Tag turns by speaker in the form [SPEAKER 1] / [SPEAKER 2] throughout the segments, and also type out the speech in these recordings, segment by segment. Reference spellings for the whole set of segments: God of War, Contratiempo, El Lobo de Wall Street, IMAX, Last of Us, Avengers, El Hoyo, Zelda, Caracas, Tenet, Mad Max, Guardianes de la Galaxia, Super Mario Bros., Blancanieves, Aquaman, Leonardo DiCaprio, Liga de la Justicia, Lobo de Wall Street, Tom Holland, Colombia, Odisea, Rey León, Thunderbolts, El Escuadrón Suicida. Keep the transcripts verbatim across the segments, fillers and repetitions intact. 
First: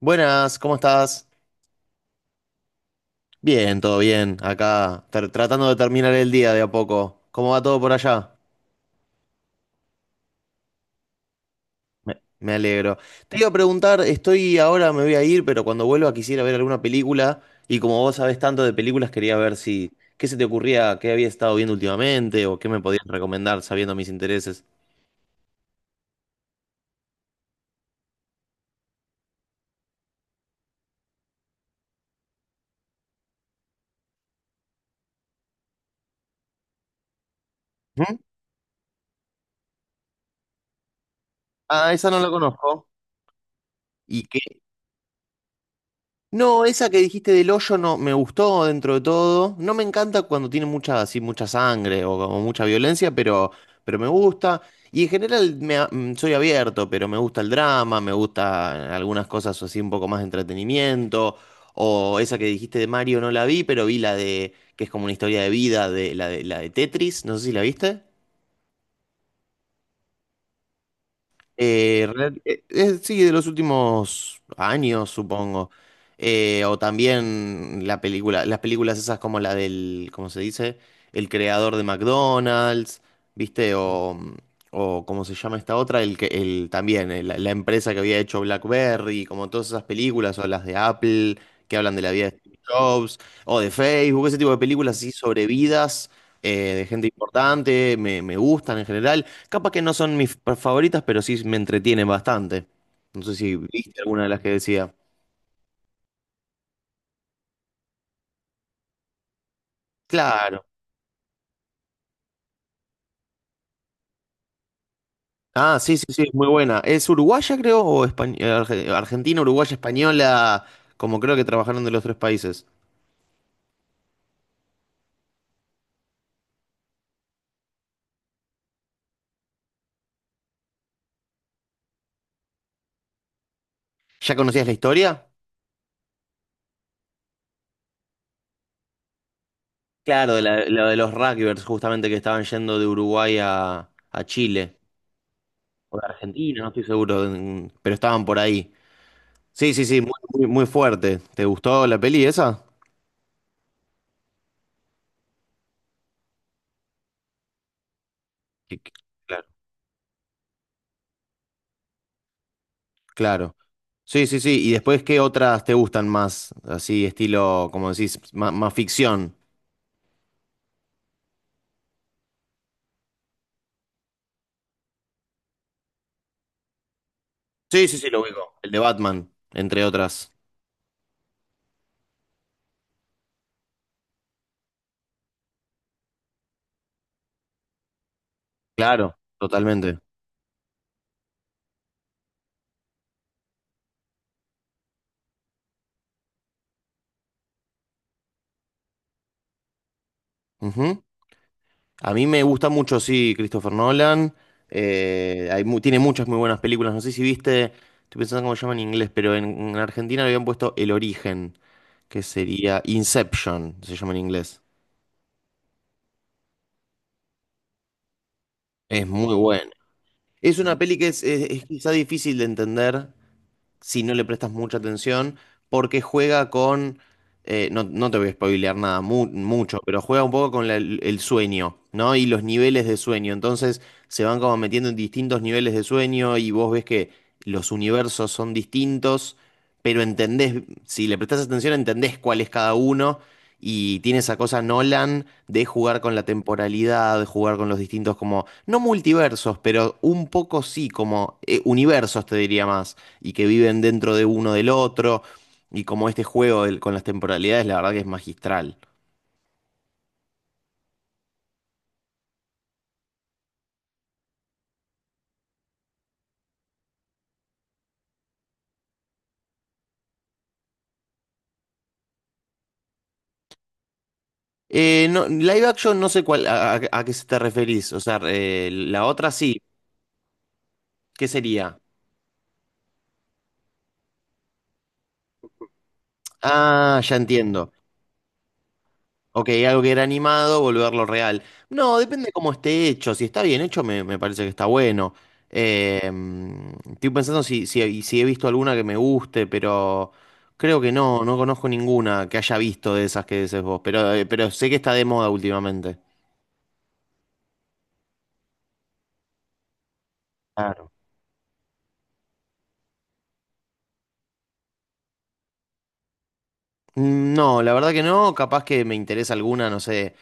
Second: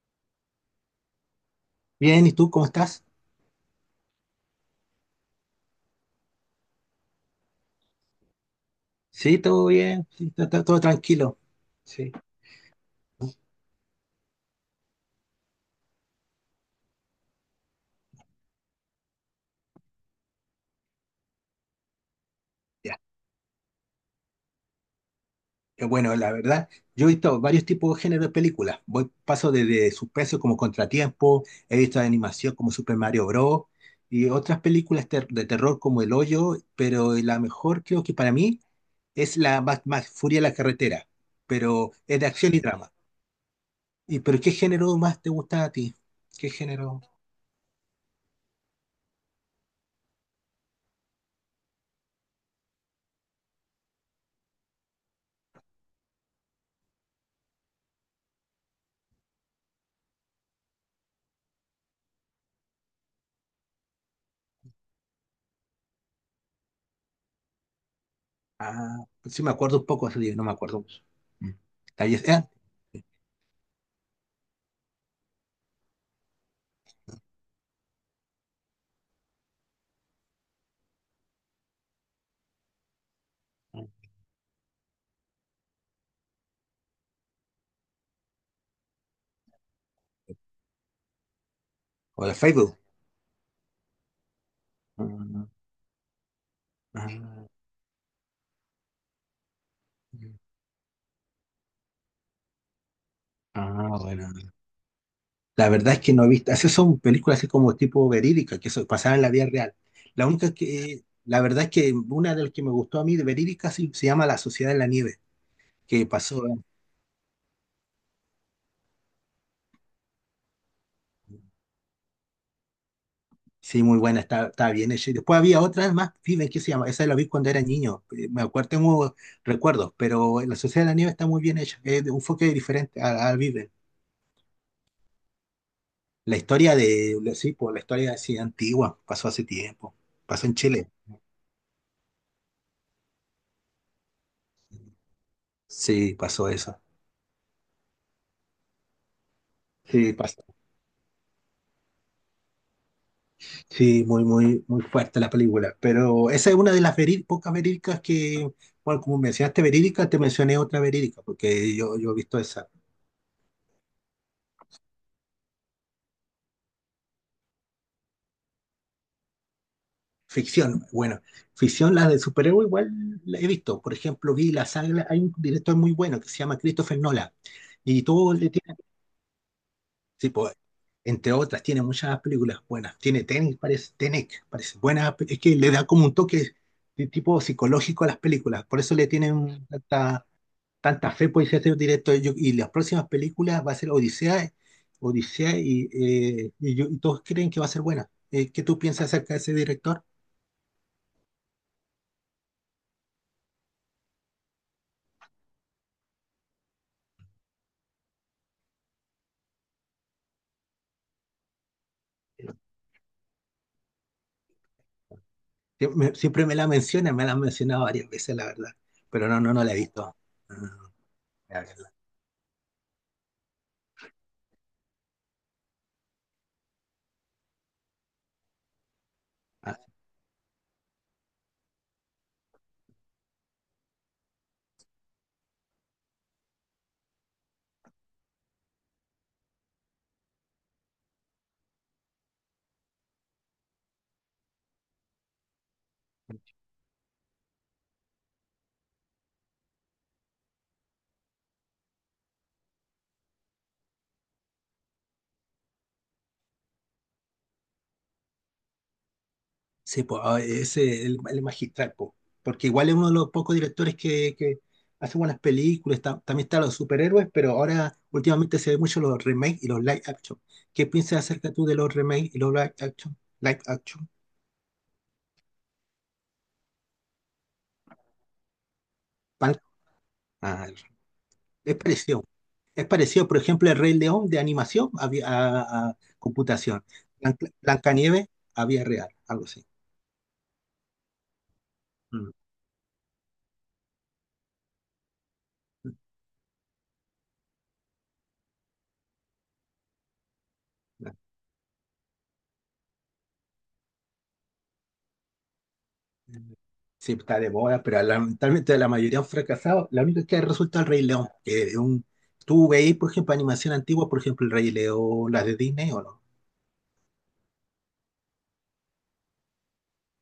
[SPEAKER 1] Buenas, ¿cómo estás?
[SPEAKER 2] Bien, ¿y tú cómo estás?
[SPEAKER 1] Bien, todo bien. Acá, tra- tratando de terminar el día de a poco. ¿Cómo va todo por allá?
[SPEAKER 2] Sí, todo bien, sí, está- está todo tranquilo. Sí,
[SPEAKER 1] Me, me alegro. Te iba a preguntar, estoy ahora, me voy a ir, pero cuando vuelva quisiera ver alguna película. Y como vos sabés tanto de películas, quería ver si, ¿qué se te ocurría, qué había estado viendo últimamente o qué me
[SPEAKER 2] ya.
[SPEAKER 1] podías recomendar sabiendo mis intereses?
[SPEAKER 2] Eh, Bueno, la verdad, yo he visto varios tipos de género de películas. Voy, paso desde suspenso como Contratiempo, he visto de animación como Super Mario Bros. Y otras películas ter- de terror como El Hoyo, pero la mejor creo que
[SPEAKER 1] ¿Mm?
[SPEAKER 2] para mí es la Mad Max, Furia en la carretera, pero
[SPEAKER 1] Ah, esa
[SPEAKER 2] es
[SPEAKER 1] no
[SPEAKER 2] de
[SPEAKER 1] la
[SPEAKER 2] acción y
[SPEAKER 1] conozco.
[SPEAKER 2] drama. ¿Y
[SPEAKER 1] ¿Y
[SPEAKER 2] pero
[SPEAKER 1] qué?
[SPEAKER 2] qué género más te gusta a ti? ¿Qué
[SPEAKER 1] No, esa que
[SPEAKER 2] género?
[SPEAKER 1] dijiste del hoyo no me gustó dentro de todo. No me encanta cuando tiene mucha, así, mucha sangre o como mucha violencia, pero, pero me gusta. Y en general me a- mm, soy abierto, pero me gusta el drama, me gusta algunas cosas así un poco más de entretenimiento. O esa que dijiste de Mario no la vi, pero vi la de, que es como una historia de vida, de la de, la de Tetris, no sé si la viste.
[SPEAKER 2] Ah, sí me acuerdo un poco, así, no me acuerdo mucho. Mm.
[SPEAKER 1] Eh,
[SPEAKER 2] Ahí es-
[SPEAKER 1] real- eh, eh, sí, de los últimos años, supongo. Eh, o también la película, las películas esas como la del, ¿cómo se dice? El creador de McDonald's, ¿viste?
[SPEAKER 2] ah,
[SPEAKER 1] O, o ¿cómo se llama esta otra? El que, el, también, eh, la, la empresa que había hecho BlackBerry, como todas esas películas, o las de Apple, que hablan de la
[SPEAKER 2] O
[SPEAKER 1] vida
[SPEAKER 2] de
[SPEAKER 1] de Steve
[SPEAKER 2] Facebook.
[SPEAKER 1] Jobs, o de Facebook, ese tipo de películas así
[SPEAKER 2] Ah,
[SPEAKER 1] sobre vidas eh, de gente
[SPEAKER 2] ah,
[SPEAKER 1] importante, me, me gustan en general. Capaz que no son mis pa- favoritas, pero sí me entretienen bastante. No sé si
[SPEAKER 2] ah,
[SPEAKER 1] viste alguna de las que
[SPEAKER 2] bueno.
[SPEAKER 1] decía.
[SPEAKER 2] La verdad es que no he visto. Esas son películas así como tipo verídica, que so- pasaban en la vida real. La única
[SPEAKER 1] Claro.
[SPEAKER 2] que. La verdad es que una de las que me gustó a mí de verídica sí, se llama La Sociedad de la Nieve,
[SPEAKER 1] Ah, sí,
[SPEAKER 2] que
[SPEAKER 1] sí, sí, es
[SPEAKER 2] pasó.
[SPEAKER 1] muy buena. ¿Es uruguaya, creo, o españ- eh, arge- argentina, uruguaya, española? Como creo que trabajaron de los tres países.
[SPEAKER 2] Sí, muy buena, está, está bien hecha. Y después había otras más, Fiben, ¿qué se llama? Esa la vi cuando era niño. eh, Me acuerdo, tengo recuerdos, pero La Sociedad de la Nieve está muy bien hecha. Es de un enfoque diferente a, a Viven.
[SPEAKER 1] ¿Ya conocías la historia?
[SPEAKER 2] La historia de. Sí, pues, la historia así antigua, pasó hace tiempo.
[SPEAKER 1] Claro, de
[SPEAKER 2] Pasó en
[SPEAKER 1] la, la
[SPEAKER 2] Chile.
[SPEAKER 1] de los rugbyers, justamente que estaban yendo de Uruguay a, a Chile. O de
[SPEAKER 2] Sí, pasó
[SPEAKER 1] Argentina, no
[SPEAKER 2] eso.
[SPEAKER 1] estoy seguro, en- pero estaban por ahí. Sí, sí, sí, muy,
[SPEAKER 2] Sí, pasó.
[SPEAKER 1] muy, muy fuerte. ¿Te gustó la peli esa?
[SPEAKER 2] Sí, muy, muy, muy fuerte la película. Pero esa es una de las veri- pocas verídicas que,
[SPEAKER 1] Que- que-
[SPEAKER 2] bueno, como
[SPEAKER 1] claro.
[SPEAKER 2] mencionaste verídica, te mencioné otra verídica, porque yo, yo he visto esa.
[SPEAKER 1] Claro. Sí, sí, sí. ¿Y después qué otras te gustan más? Así, estilo, como decís, ma- más, ficción.
[SPEAKER 2] Ficción, bueno, ficción, la de superhéroe igual la he visto. Por ejemplo, vi la saga, hay un director muy bueno que se llama Christopher Nolan.
[SPEAKER 1] Sí, sí,
[SPEAKER 2] Y
[SPEAKER 1] sí, lo
[SPEAKER 2] todo
[SPEAKER 1] ubico. El de Batman, entre
[SPEAKER 2] sí,
[SPEAKER 1] otras.
[SPEAKER 2] pues, entre otras, tiene muchas películas buenas. Tiene Tenet, parece, Tenet, parece buena. pe- Es que le da como un toque de tipo psicológico a las películas. Por eso le
[SPEAKER 1] Claro,
[SPEAKER 2] tienen
[SPEAKER 1] totalmente.
[SPEAKER 2] tanta, tanta fe, por ese directo. Yo- y las próximas películas va a ser Odisea, Odisea y, eh, y yo- y todos creen que va a ser buena. Eh, ¿qué tú piensas acerca de ese director?
[SPEAKER 1] Ujú. A mí me gusta mucho, sí, Christopher Nolan. Eh, hay mu- tiene muchas muy buenas películas. No sé si viste, estoy pensando cómo se llama en inglés, pero en, en Argentina le habían puesto El Origen, que sería Inception, se llama en inglés.
[SPEAKER 2] Sie- me- siempre me la menciona, me la han mencionado varias veces, la verdad.
[SPEAKER 1] Es
[SPEAKER 2] Pero
[SPEAKER 1] muy
[SPEAKER 2] no, no, no
[SPEAKER 1] bueno.
[SPEAKER 2] la he visto. No,
[SPEAKER 1] Es
[SPEAKER 2] no,
[SPEAKER 1] una
[SPEAKER 2] no,
[SPEAKER 1] peli que es, es-
[SPEAKER 2] la
[SPEAKER 1] es quizá
[SPEAKER 2] verdad.
[SPEAKER 1] difícil de entender si no le prestas mucha atención, porque juega con, eh, no, no te voy a spoilear nada mu- mucho, pero juega un poco con la- el sueño, ¿no? Y los niveles de sueño. Entonces se van como metiendo en distintos niveles de sueño y vos ves que los universos son distintos, pero entendés, si le prestás atención, entendés cuál es cada uno y tiene esa cosa Nolan de jugar con la temporalidad, de jugar con los distintos, como, no multiversos, pero un poco sí, como eh, universos, te diría más, y que viven dentro de uno del otro, y como este juego del- con las temporalidades, la verdad que es magistral.
[SPEAKER 2] Sí, pues, ah, ese es el, el magistral, po. Porque igual es uno de los pocos directores que, que hace buenas películas. Está- también están los superhéroes, pero ahora últimamente se ven mucho los remakes y los live action. ¿Qué piensas acerca tú de los remakes y los live action? Live action.
[SPEAKER 1] Eh, no, live action, no sé cuál, a, a- a qué se te referís, o sea, eh, la otra
[SPEAKER 2] Pan-
[SPEAKER 1] sí,
[SPEAKER 2] ah,
[SPEAKER 1] ¿qué
[SPEAKER 2] es
[SPEAKER 1] sería?
[SPEAKER 2] parecido. Es parecido, por ejemplo, el Rey León de animación a, vi- a- a computación.
[SPEAKER 1] Ah, ya
[SPEAKER 2] Blanca-
[SPEAKER 1] entiendo.
[SPEAKER 2] Blancanieves a vía real, algo
[SPEAKER 1] Ok,
[SPEAKER 2] así.
[SPEAKER 1] algo que era animado, volverlo real. No, depende cómo esté hecho. Si está bien hecho, me, me parece que está bueno.
[SPEAKER 2] Mm.
[SPEAKER 1] Eh, mm, estoy pensando si, si, si he visto alguna que me guste, pero creo que no, no conozco ninguna que haya visto de esas que dices vos. Pero, eh, pero sé que está de moda últimamente.
[SPEAKER 2] Sí, está de moda, pero lamentablemente la mayoría han fracasado. La única que ha resultado el
[SPEAKER 1] Claro.
[SPEAKER 2] Rey León. Que es un, ¿tú veis, por ejemplo, animación antigua, por ejemplo, el Rey León, las de Disney o no?
[SPEAKER 1] Mm, no, la verdad que no, capaz que me interesa alguna, no sé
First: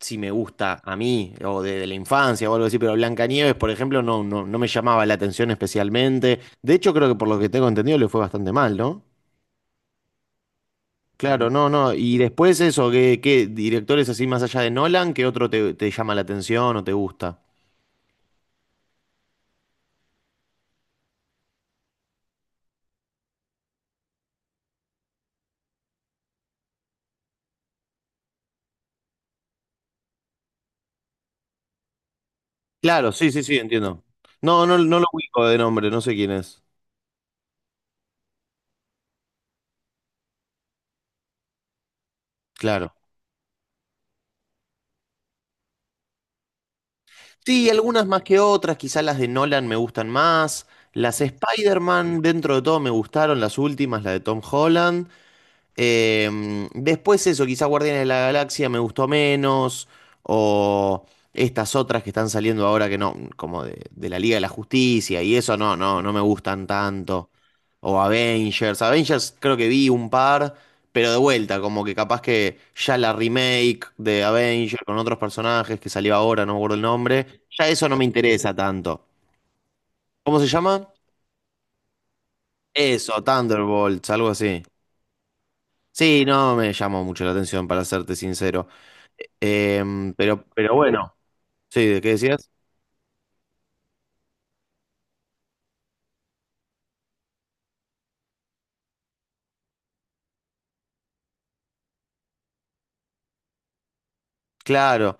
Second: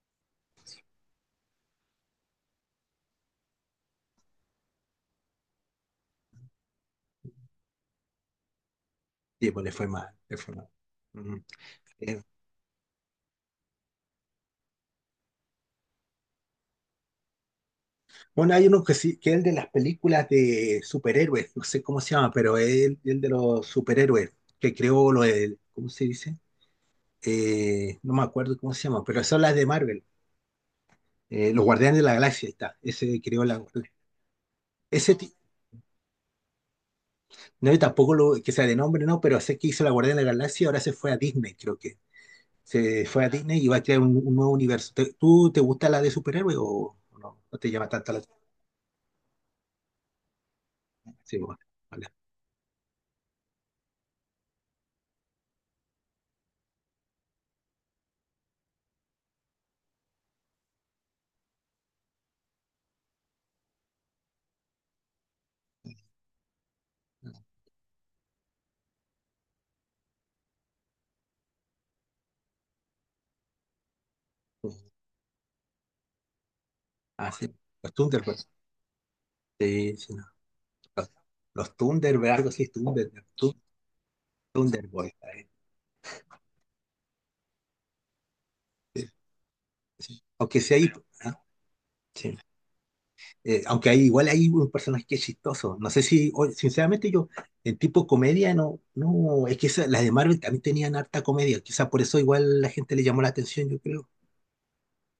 [SPEAKER 1] si me gusta a mí o de, de la infancia o algo así, pero Blancanieves, por ejemplo, no, no, no me llamaba la atención especialmente. De hecho, creo que por lo que tengo entendido le fue bastante mal, ¿no?
[SPEAKER 2] Sí, pues le fue mal, le fue mal. Ujú.
[SPEAKER 1] Claro, mm, no, no. Y
[SPEAKER 2] Eh,
[SPEAKER 1] después eso, ¿qué, ¿qué directores así más allá de Nolan, qué otro te, te llama la atención o te gusta?
[SPEAKER 2] bueno, hay uno que sí, que es el de las películas de superhéroes, no sé cómo se llama, pero es el, el de los superhéroes, que creó lo del, ¿cómo se dice? Eh, no me acuerdo cómo se llama, pero son las de Marvel, eh, los Guardianes de la Galaxia, ahí está,
[SPEAKER 1] Claro,
[SPEAKER 2] ese
[SPEAKER 1] sí, sí,
[SPEAKER 2] creó
[SPEAKER 1] sí,
[SPEAKER 2] la...
[SPEAKER 1] entiendo. No, no, no lo
[SPEAKER 2] Ese, ti-
[SPEAKER 1] ubico de nombre, no sé quién es.
[SPEAKER 2] No, y tampoco lo, que sea de nombre, no, pero sé que hizo La Guardia de la Galaxia, ahora se fue a Disney, creo que.
[SPEAKER 1] Claro.
[SPEAKER 2] Se fue a Disney y va a crear un, un nuevo universo. ¿Te- ¿Tú te gusta la de superhéroe o o no? No
[SPEAKER 1] Sí,
[SPEAKER 2] te llama
[SPEAKER 1] algunas
[SPEAKER 2] tanto la
[SPEAKER 1] más que
[SPEAKER 2] atención.
[SPEAKER 1] otras, quizás las de Nolan me gustan más. Las
[SPEAKER 2] Sí, bueno, vale.
[SPEAKER 1] Spider-Man, dentro de todo, me gustaron las últimas, la de Tom Holland. Eh, después eso, quizá Guardianes de la Galaxia me gustó menos, o estas otras que están saliendo ahora que no, como de, de la Liga de la Justicia y eso no, no, no me gustan tanto. O Avengers, Avengers creo que vi un par, pero de vuelta, como que capaz que ya la remake de Avengers con otros personajes que salió ahora, no me acuerdo el
[SPEAKER 2] Ah,
[SPEAKER 1] nombre,
[SPEAKER 2] sí.
[SPEAKER 1] ya eso
[SPEAKER 2] Los
[SPEAKER 1] no me
[SPEAKER 2] Thunderbolts.
[SPEAKER 1] interesa tanto.
[SPEAKER 2] Sí, sí, no.
[SPEAKER 1] ¿Cómo se llama?
[SPEAKER 2] Los, los Thunderbolts, algo así, Thunder,
[SPEAKER 1] Eso,
[SPEAKER 2] Thu-
[SPEAKER 1] Thunderbolts, algo así.
[SPEAKER 2] Thunderbolts. Eh,
[SPEAKER 1] Sí, no me llamó mucho la atención, para serte sincero.
[SPEAKER 2] sí,
[SPEAKER 1] Eh, Em,
[SPEAKER 2] sí.
[SPEAKER 1] pero,
[SPEAKER 2] Aunque sí
[SPEAKER 1] pero
[SPEAKER 2] hay.
[SPEAKER 1] bueno,
[SPEAKER 2] Ah,
[SPEAKER 1] sí, ¿de qué
[SPEAKER 2] sí.
[SPEAKER 1] decías?
[SPEAKER 2] Eh, aunque hay, igual hay un personaje que es chistoso. No sé si, o- sinceramente yo, en tipo comedia, no, no, es que esa- las de Marvel también tenían harta comedia. Quizá por eso igual la gente le llamó la atención, yo creo.
[SPEAKER 1] Claro.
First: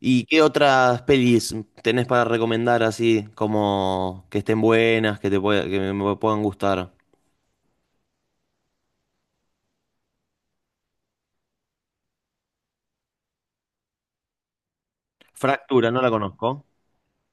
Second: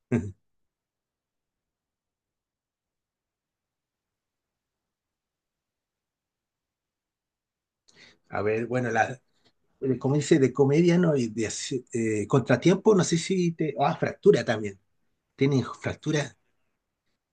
[SPEAKER 1] ¿Y qué otras pelis tenés para recomendar así, como que estén buenas, que te pueda- que me, me puedan gustar?
[SPEAKER 2] A ver, bueno, la, eh, como dice, de comedia, ¿no? Y de, así- eh, contratiempo, no sé si te... Ah, fractura también. Tienen
[SPEAKER 1] Fractura, no la
[SPEAKER 2] fractura.
[SPEAKER 1] conozco.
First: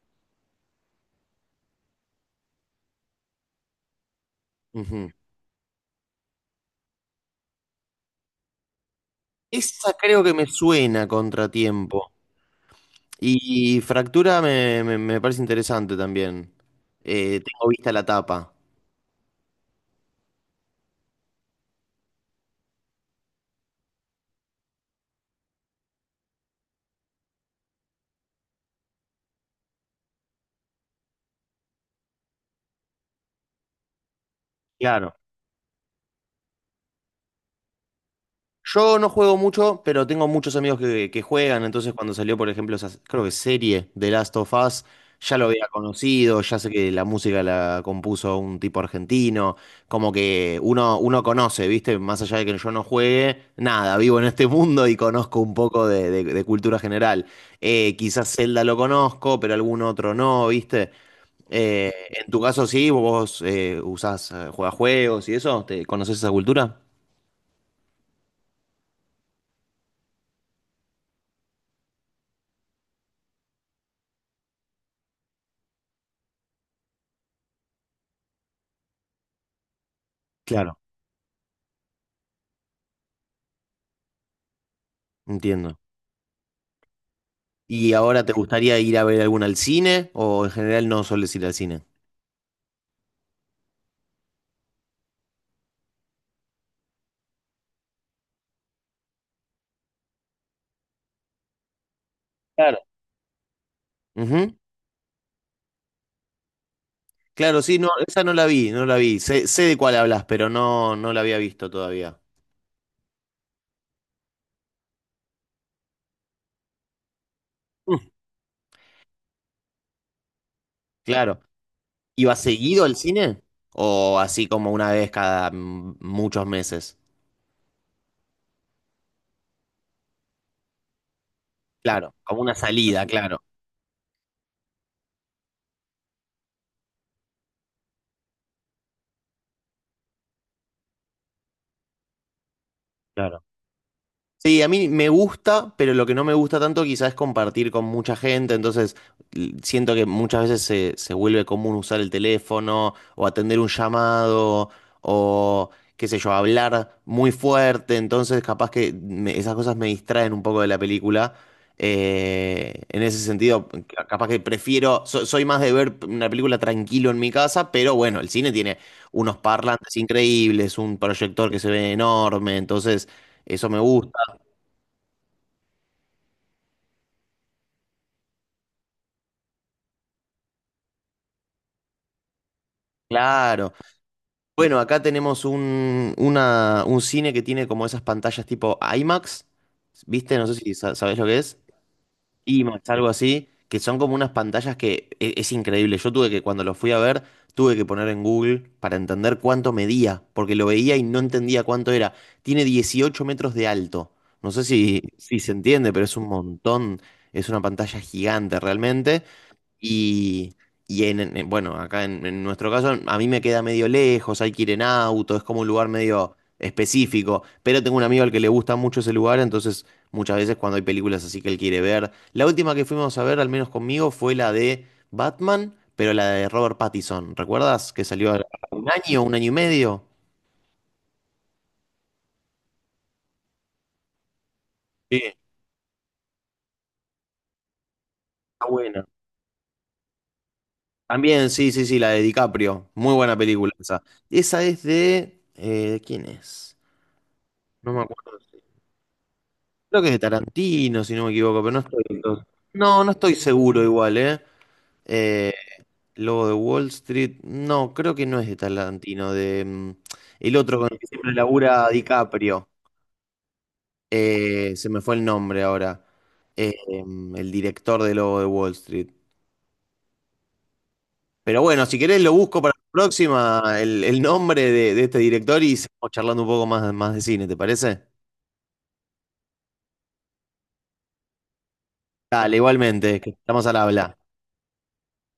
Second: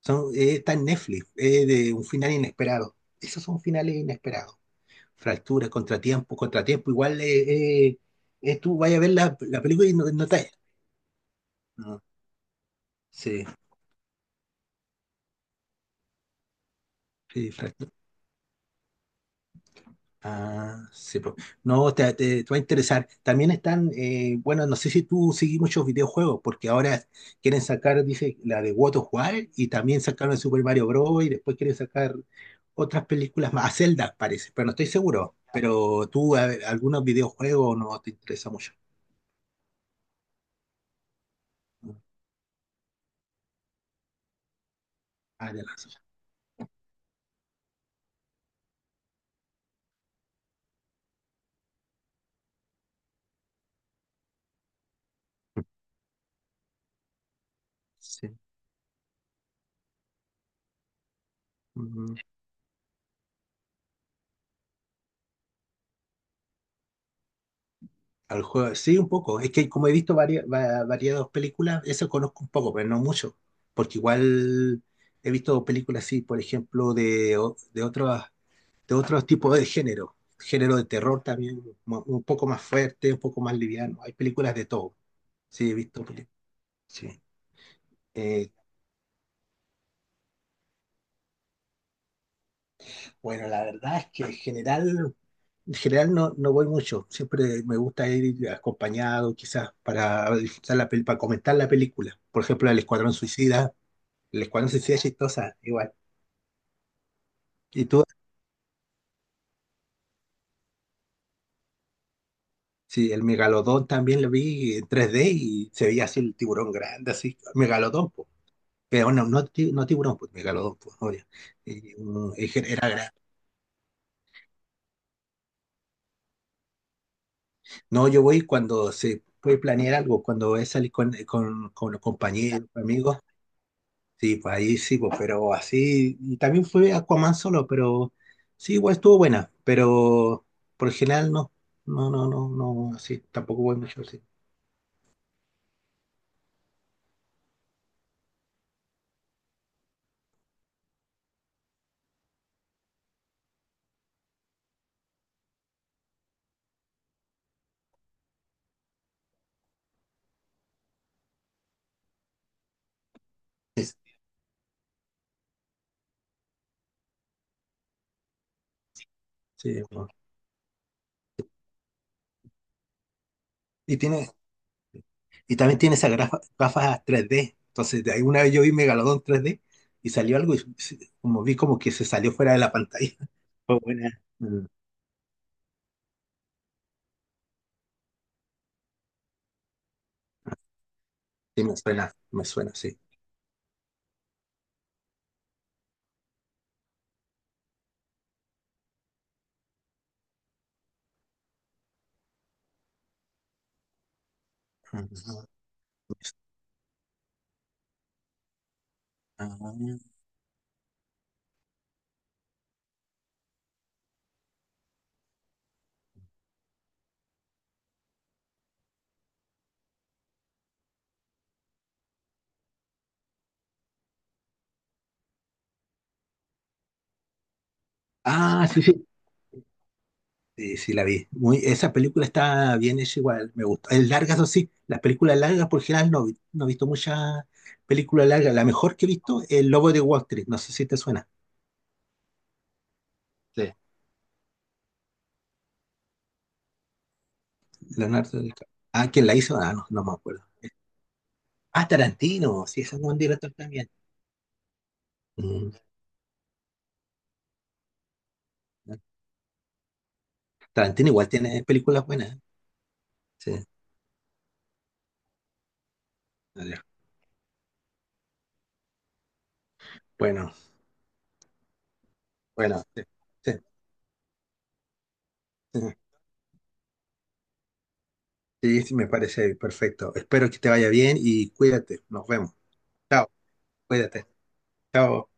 [SPEAKER 2] Son, eh, está en Netflix, eh, de un final inesperado. Esos son finales inesperados.
[SPEAKER 1] Ujú.
[SPEAKER 2] Fractura, contratiempo, contratiempo. Igual eh, eh, eh, tú vayas a ver la, la película
[SPEAKER 1] Esa
[SPEAKER 2] y no,
[SPEAKER 1] creo
[SPEAKER 2] no
[SPEAKER 1] que me
[SPEAKER 2] te...
[SPEAKER 1] suena Contratiempo.
[SPEAKER 2] Sí,
[SPEAKER 1] Y Fractura me, me- me parece interesante también. Eh,
[SPEAKER 2] sí,
[SPEAKER 1] tengo
[SPEAKER 2] exacto.
[SPEAKER 1] vista la tapa.
[SPEAKER 2] Ah, sí, po. No, te, te- te va a interesar. También están, eh, bueno, no sé si tú seguís muchos videojuegos, porque ahora quieren sacar, dice, la de God of War y también sacaron el Super Mario Bros. Y después quieren sacar otras películas más. A Zelda, parece, pero no estoy
[SPEAKER 1] Claro.
[SPEAKER 2] seguro. Pero tú, a- algunos videojuegos no te interesa mucho.
[SPEAKER 1] Yo no juego mucho, pero tengo muchos amigos que, que juegan, entonces
[SPEAKER 2] Mm.
[SPEAKER 1] cuando salió, por ejemplo, esa, creo que serie de Last of Us, ya lo
[SPEAKER 2] Ah, de
[SPEAKER 1] había
[SPEAKER 2] la-
[SPEAKER 1] conocido, ya sé que la música la compuso un tipo argentino, como que uno, uno conoce, ¿viste? Más allá de que yo no juegue, nada, vivo en este mundo y conozco un poco de, de- de cultura general. Eh, quizás Zelda lo conozco, pero algún otro no, ¿viste? Eh,
[SPEAKER 2] sí.
[SPEAKER 1] en tu caso sí, vos eh, usás, eh, jugás juegos y eso, ¿te conoces esa cultura?
[SPEAKER 2] Al juego, sí, un poco. Es que como he visto varias, va- variadas películas, eso conozco un poco, pero no mucho. Porque igual he visto películas así, por ejemplo, de, o- de otros, de otros tipos de género. Género
[SPEAKER 1] Claro.
[SPEAKER 2] de terror también, mo- un poco más fuerte, un poco más liviano. Hay películas de todo.
[SPEAKER 1] Entiendo.
[SPEAKER 2] Sí, he visto películas. Sí.
[SPEAKER 1] ¿Y ahora te
[SPEAKER 2] Eh,
[SPEAKER 1] gustaría ir a ver alguna al cine? ¿O en general no sueles ir al cine?
[SPEAKER 2] bueno, la verdad es que en general, en general no, no voy mucho. Siempre me gusta ir acompañado, quizás, para, disfrutar la pel- para comentar la película. Por ejemplo, El
[SPEAKER 1] Claro.
[SPEAKER 2] Escuadrón Suicida les
[SPEAKER 1] Ujú.
[SPEAKER 2] cual no se hacía chistosa, igual.
[SPEAKER 1] Claro, sí,
[SPEAKER 2] Y
[SPEAKER 1] no,
[SPEAKER 2] tú,
[SPEAKER 1] esa no la vi, no la vi. Sé, sé de cuál hablas, pero no, no la había visto todavía.
[SPEAKER 2] sí, el megalodón también lo vi en tres D y se veía así el tiburón grande, así,
[SPEAKER 1] Mm,
[SPEAKER 2] megalodón, pues. Pero no, no, ti- no tiburón, pues, megalodón, pues, obvio.
[SPEAKER 1] claro.
[SPEAKER 2] Y, mm,
[SPEAKER 1] ¿Iba
[SPEAKER 2] y gen-
[SPEAKER 1] seguido
[SPEAKER 2] era
[SPEAKER 1] al
[SPEAKER 2] grande.
[SPEAKER 1] cine? ¿O así como una vez cada mm, muchos meses?
[SPEAKER 2] No, yo voy cuando se puede planear algo, cuando voy a salir con, con, con los
[SPEAKER 1] Claro, como una
[SPEAKER 2] compañeros,
[SPEAKER 1] salida,
[SPEAKER 2] amigos,
[SPEAKER 1] claro.
[SPEAKER 2] sí, pues ahí sí, pues, pero así, y también fue Aquaman solo, pero sí, igual estuvo buena, pero por el general no, no, no, no, no, así, tampoco voy mucho, sí.
[SPEAKER 1] Sí, a mí me gusta, pero lo que no me gusta tanto quizás es compartir con mucha gente, entonces l- siento que muchas veces se, se vuelve común usar el teléfono o atender un llamado o qué sé yo, hablar muy fuerte, entonces capaz que me- esas cosas me distraen un poco de la película. Eh, en ese sentido,
[SPEAKER 2] Sí,
[SPEAKER 1] ca- capaz que prefiero, so- soy más de ver una película tranquilo en mi casa, pero bueno, el cine tiene unos
[SPEAKER 2] sí,
[SPEAKER 1] parlantes increíbles, un proyector que se ve enorme, entonces... Eso me
[SPEAKER 2] y
[SPEAKER 1] gusta.
[SPEAKER 2] tiene, y también tiene esas grafa- gafas tres D. Entonces, de ahí una vez yo vi Megalodón tres D y salió algo y se- como vi como que se salió fuera de la pantalla.
[SPEAKER 1] Claro.
[SPEAKER 2] Fue buena. Mm,
[SPEAKER 1] Bueno, acá tenemos un, una- un cine que tiene como esas pantallas tipo IMAX, ¿viste? No sé si sa- sabés lo que es.
[SPEAKER 2] sí, me suena, me suena,
[SPEAKER 1] IMAX,
[SPEAKER 2] sí.
[SPEAKER 1] algo así, que son como unas pantallas que e- es increíble. Yo tuve que, cuando lo fui a ver, tuve que poner en Google para entender cuánto medía, porque lo veía y no entendía cuánto era. Tiene dieciocho metros de alto. No sé si, si
[SPEAKER 2] Ujú.
[SPEAKER 1] se entiende, pero es un montón. Es una pantalla gigante realmente. Y, y en, en- bueno, acá en, en nuestro caso, a mí me queda medio lejos, hay que ir en auto, es como un lugar medio específico. Pero tengo un amigo al que le gusta mucho ese lugar, entonces muchas veces cuando hay películas así que él quiere ver. La última que fuimos a ver, al menos conmigo, fue la de Batman, pero la de Robert Pattinson. ¿Recuerdas? Que salió hace
[SPEAKER 2] Ah, sí,
[SPEAKER 1] un
[SPEAKER 2] sí.
[SPEAKER 1] año, un año y medio.
[SPEAKER 2] Sí, sí, la vi. Muy, esa película está bien hecha igual, me gusta. Es larga, eso sí. Las
[SPEAKER 1] Sí.
[SPEAKER 2] películas largas, por general, no, vi- no he visto muchas películas largas. La
[SPEAKER 1] Está
[SPEAKER 2] mejor
[SPEAKER 1] buena.
[SPEAKER 2] que he visto es El Lobo de Wall Street. No sé si te suena.
[SPEAKER 1] También, sí, sí, sí, la de DiCaprio. Muy buena película
[SPEAKER 2] Sí.
[SPEAKER 1] esa. Esa es de, eh, ¿quién es? No me acuerdo.
[SPEAKER 2] Leonardo DiCaprio. Ah, ¿quién la hizo? Ah, no,
[SPEAKER 1] Creo
[SPEAKER 2] no
[SPEAKER 1] que
[SPEAKER 2] me
[SPEAKER 1] es de
[SPEAKER 2] acuerdo.
[SPEAKER 1] Tarantino, si no me equivoco, pero no
[SPEAKER 2] Ah,
[SPEAKER 1] estoy. to-
[SPEAKER 2] Tarantino, sí, ese es un
[SPEAKER 1] no, no
[SPEAKER 2] buen
[SPEAKER 1] estoy
[SPEAKER 2] director
[SPEAKER 1] seguro
[SPEAKER 2] también.
[SPEAKER 1] igual, ¿eh? Eh,
[SPEAKER 2] Mm.
[SPEAKER 1] Lobo de Wall Street. No, creo que no es de Tarantino, de mm, el otro con el que
[SPEAKER 2] Tarantino igual
[SPEAKER 1] siempre
[SPEAKER 2] tiene
[SPEAKER 1] labura
[SPEAKER 2] películas buenas. ¿Eh?
[SPEAKER 1] DiCaprio.
[SPEAKER 2] Sí,
[SPEAKER 1] Eh, se me fue el nombre ahora. Eh,
[SPEAKER 2] vale.
[SPEAKER 1] em, el director de Lobo de Wall Street.
[SPEAKER 2] Bueno,
[SPEAKER 1] Pero bueno, si querés lo busco para
[SPEAKER 2] bueno,
[SPEAKER 1] la
[SPEAKER 2] sí, sí,
[SPEAKER 1] próxima, el, el nombre de, de este director y
[SPEAKER 2] sí,
[SPEAKER 1] seguimos charlando un poco más, más de cine, ¿te parece?
[SPEAKER 2] sí, sí, me parece perfecto. Espero que te vaya bien y cuídate. Nos vemos.
[SPEAKER 1] Dale, igualmente,
[SPEAKER 2] Chao,
[SPEAKER 1] que estamos al habla.
[SPEAKER 2] cuídate. Chao.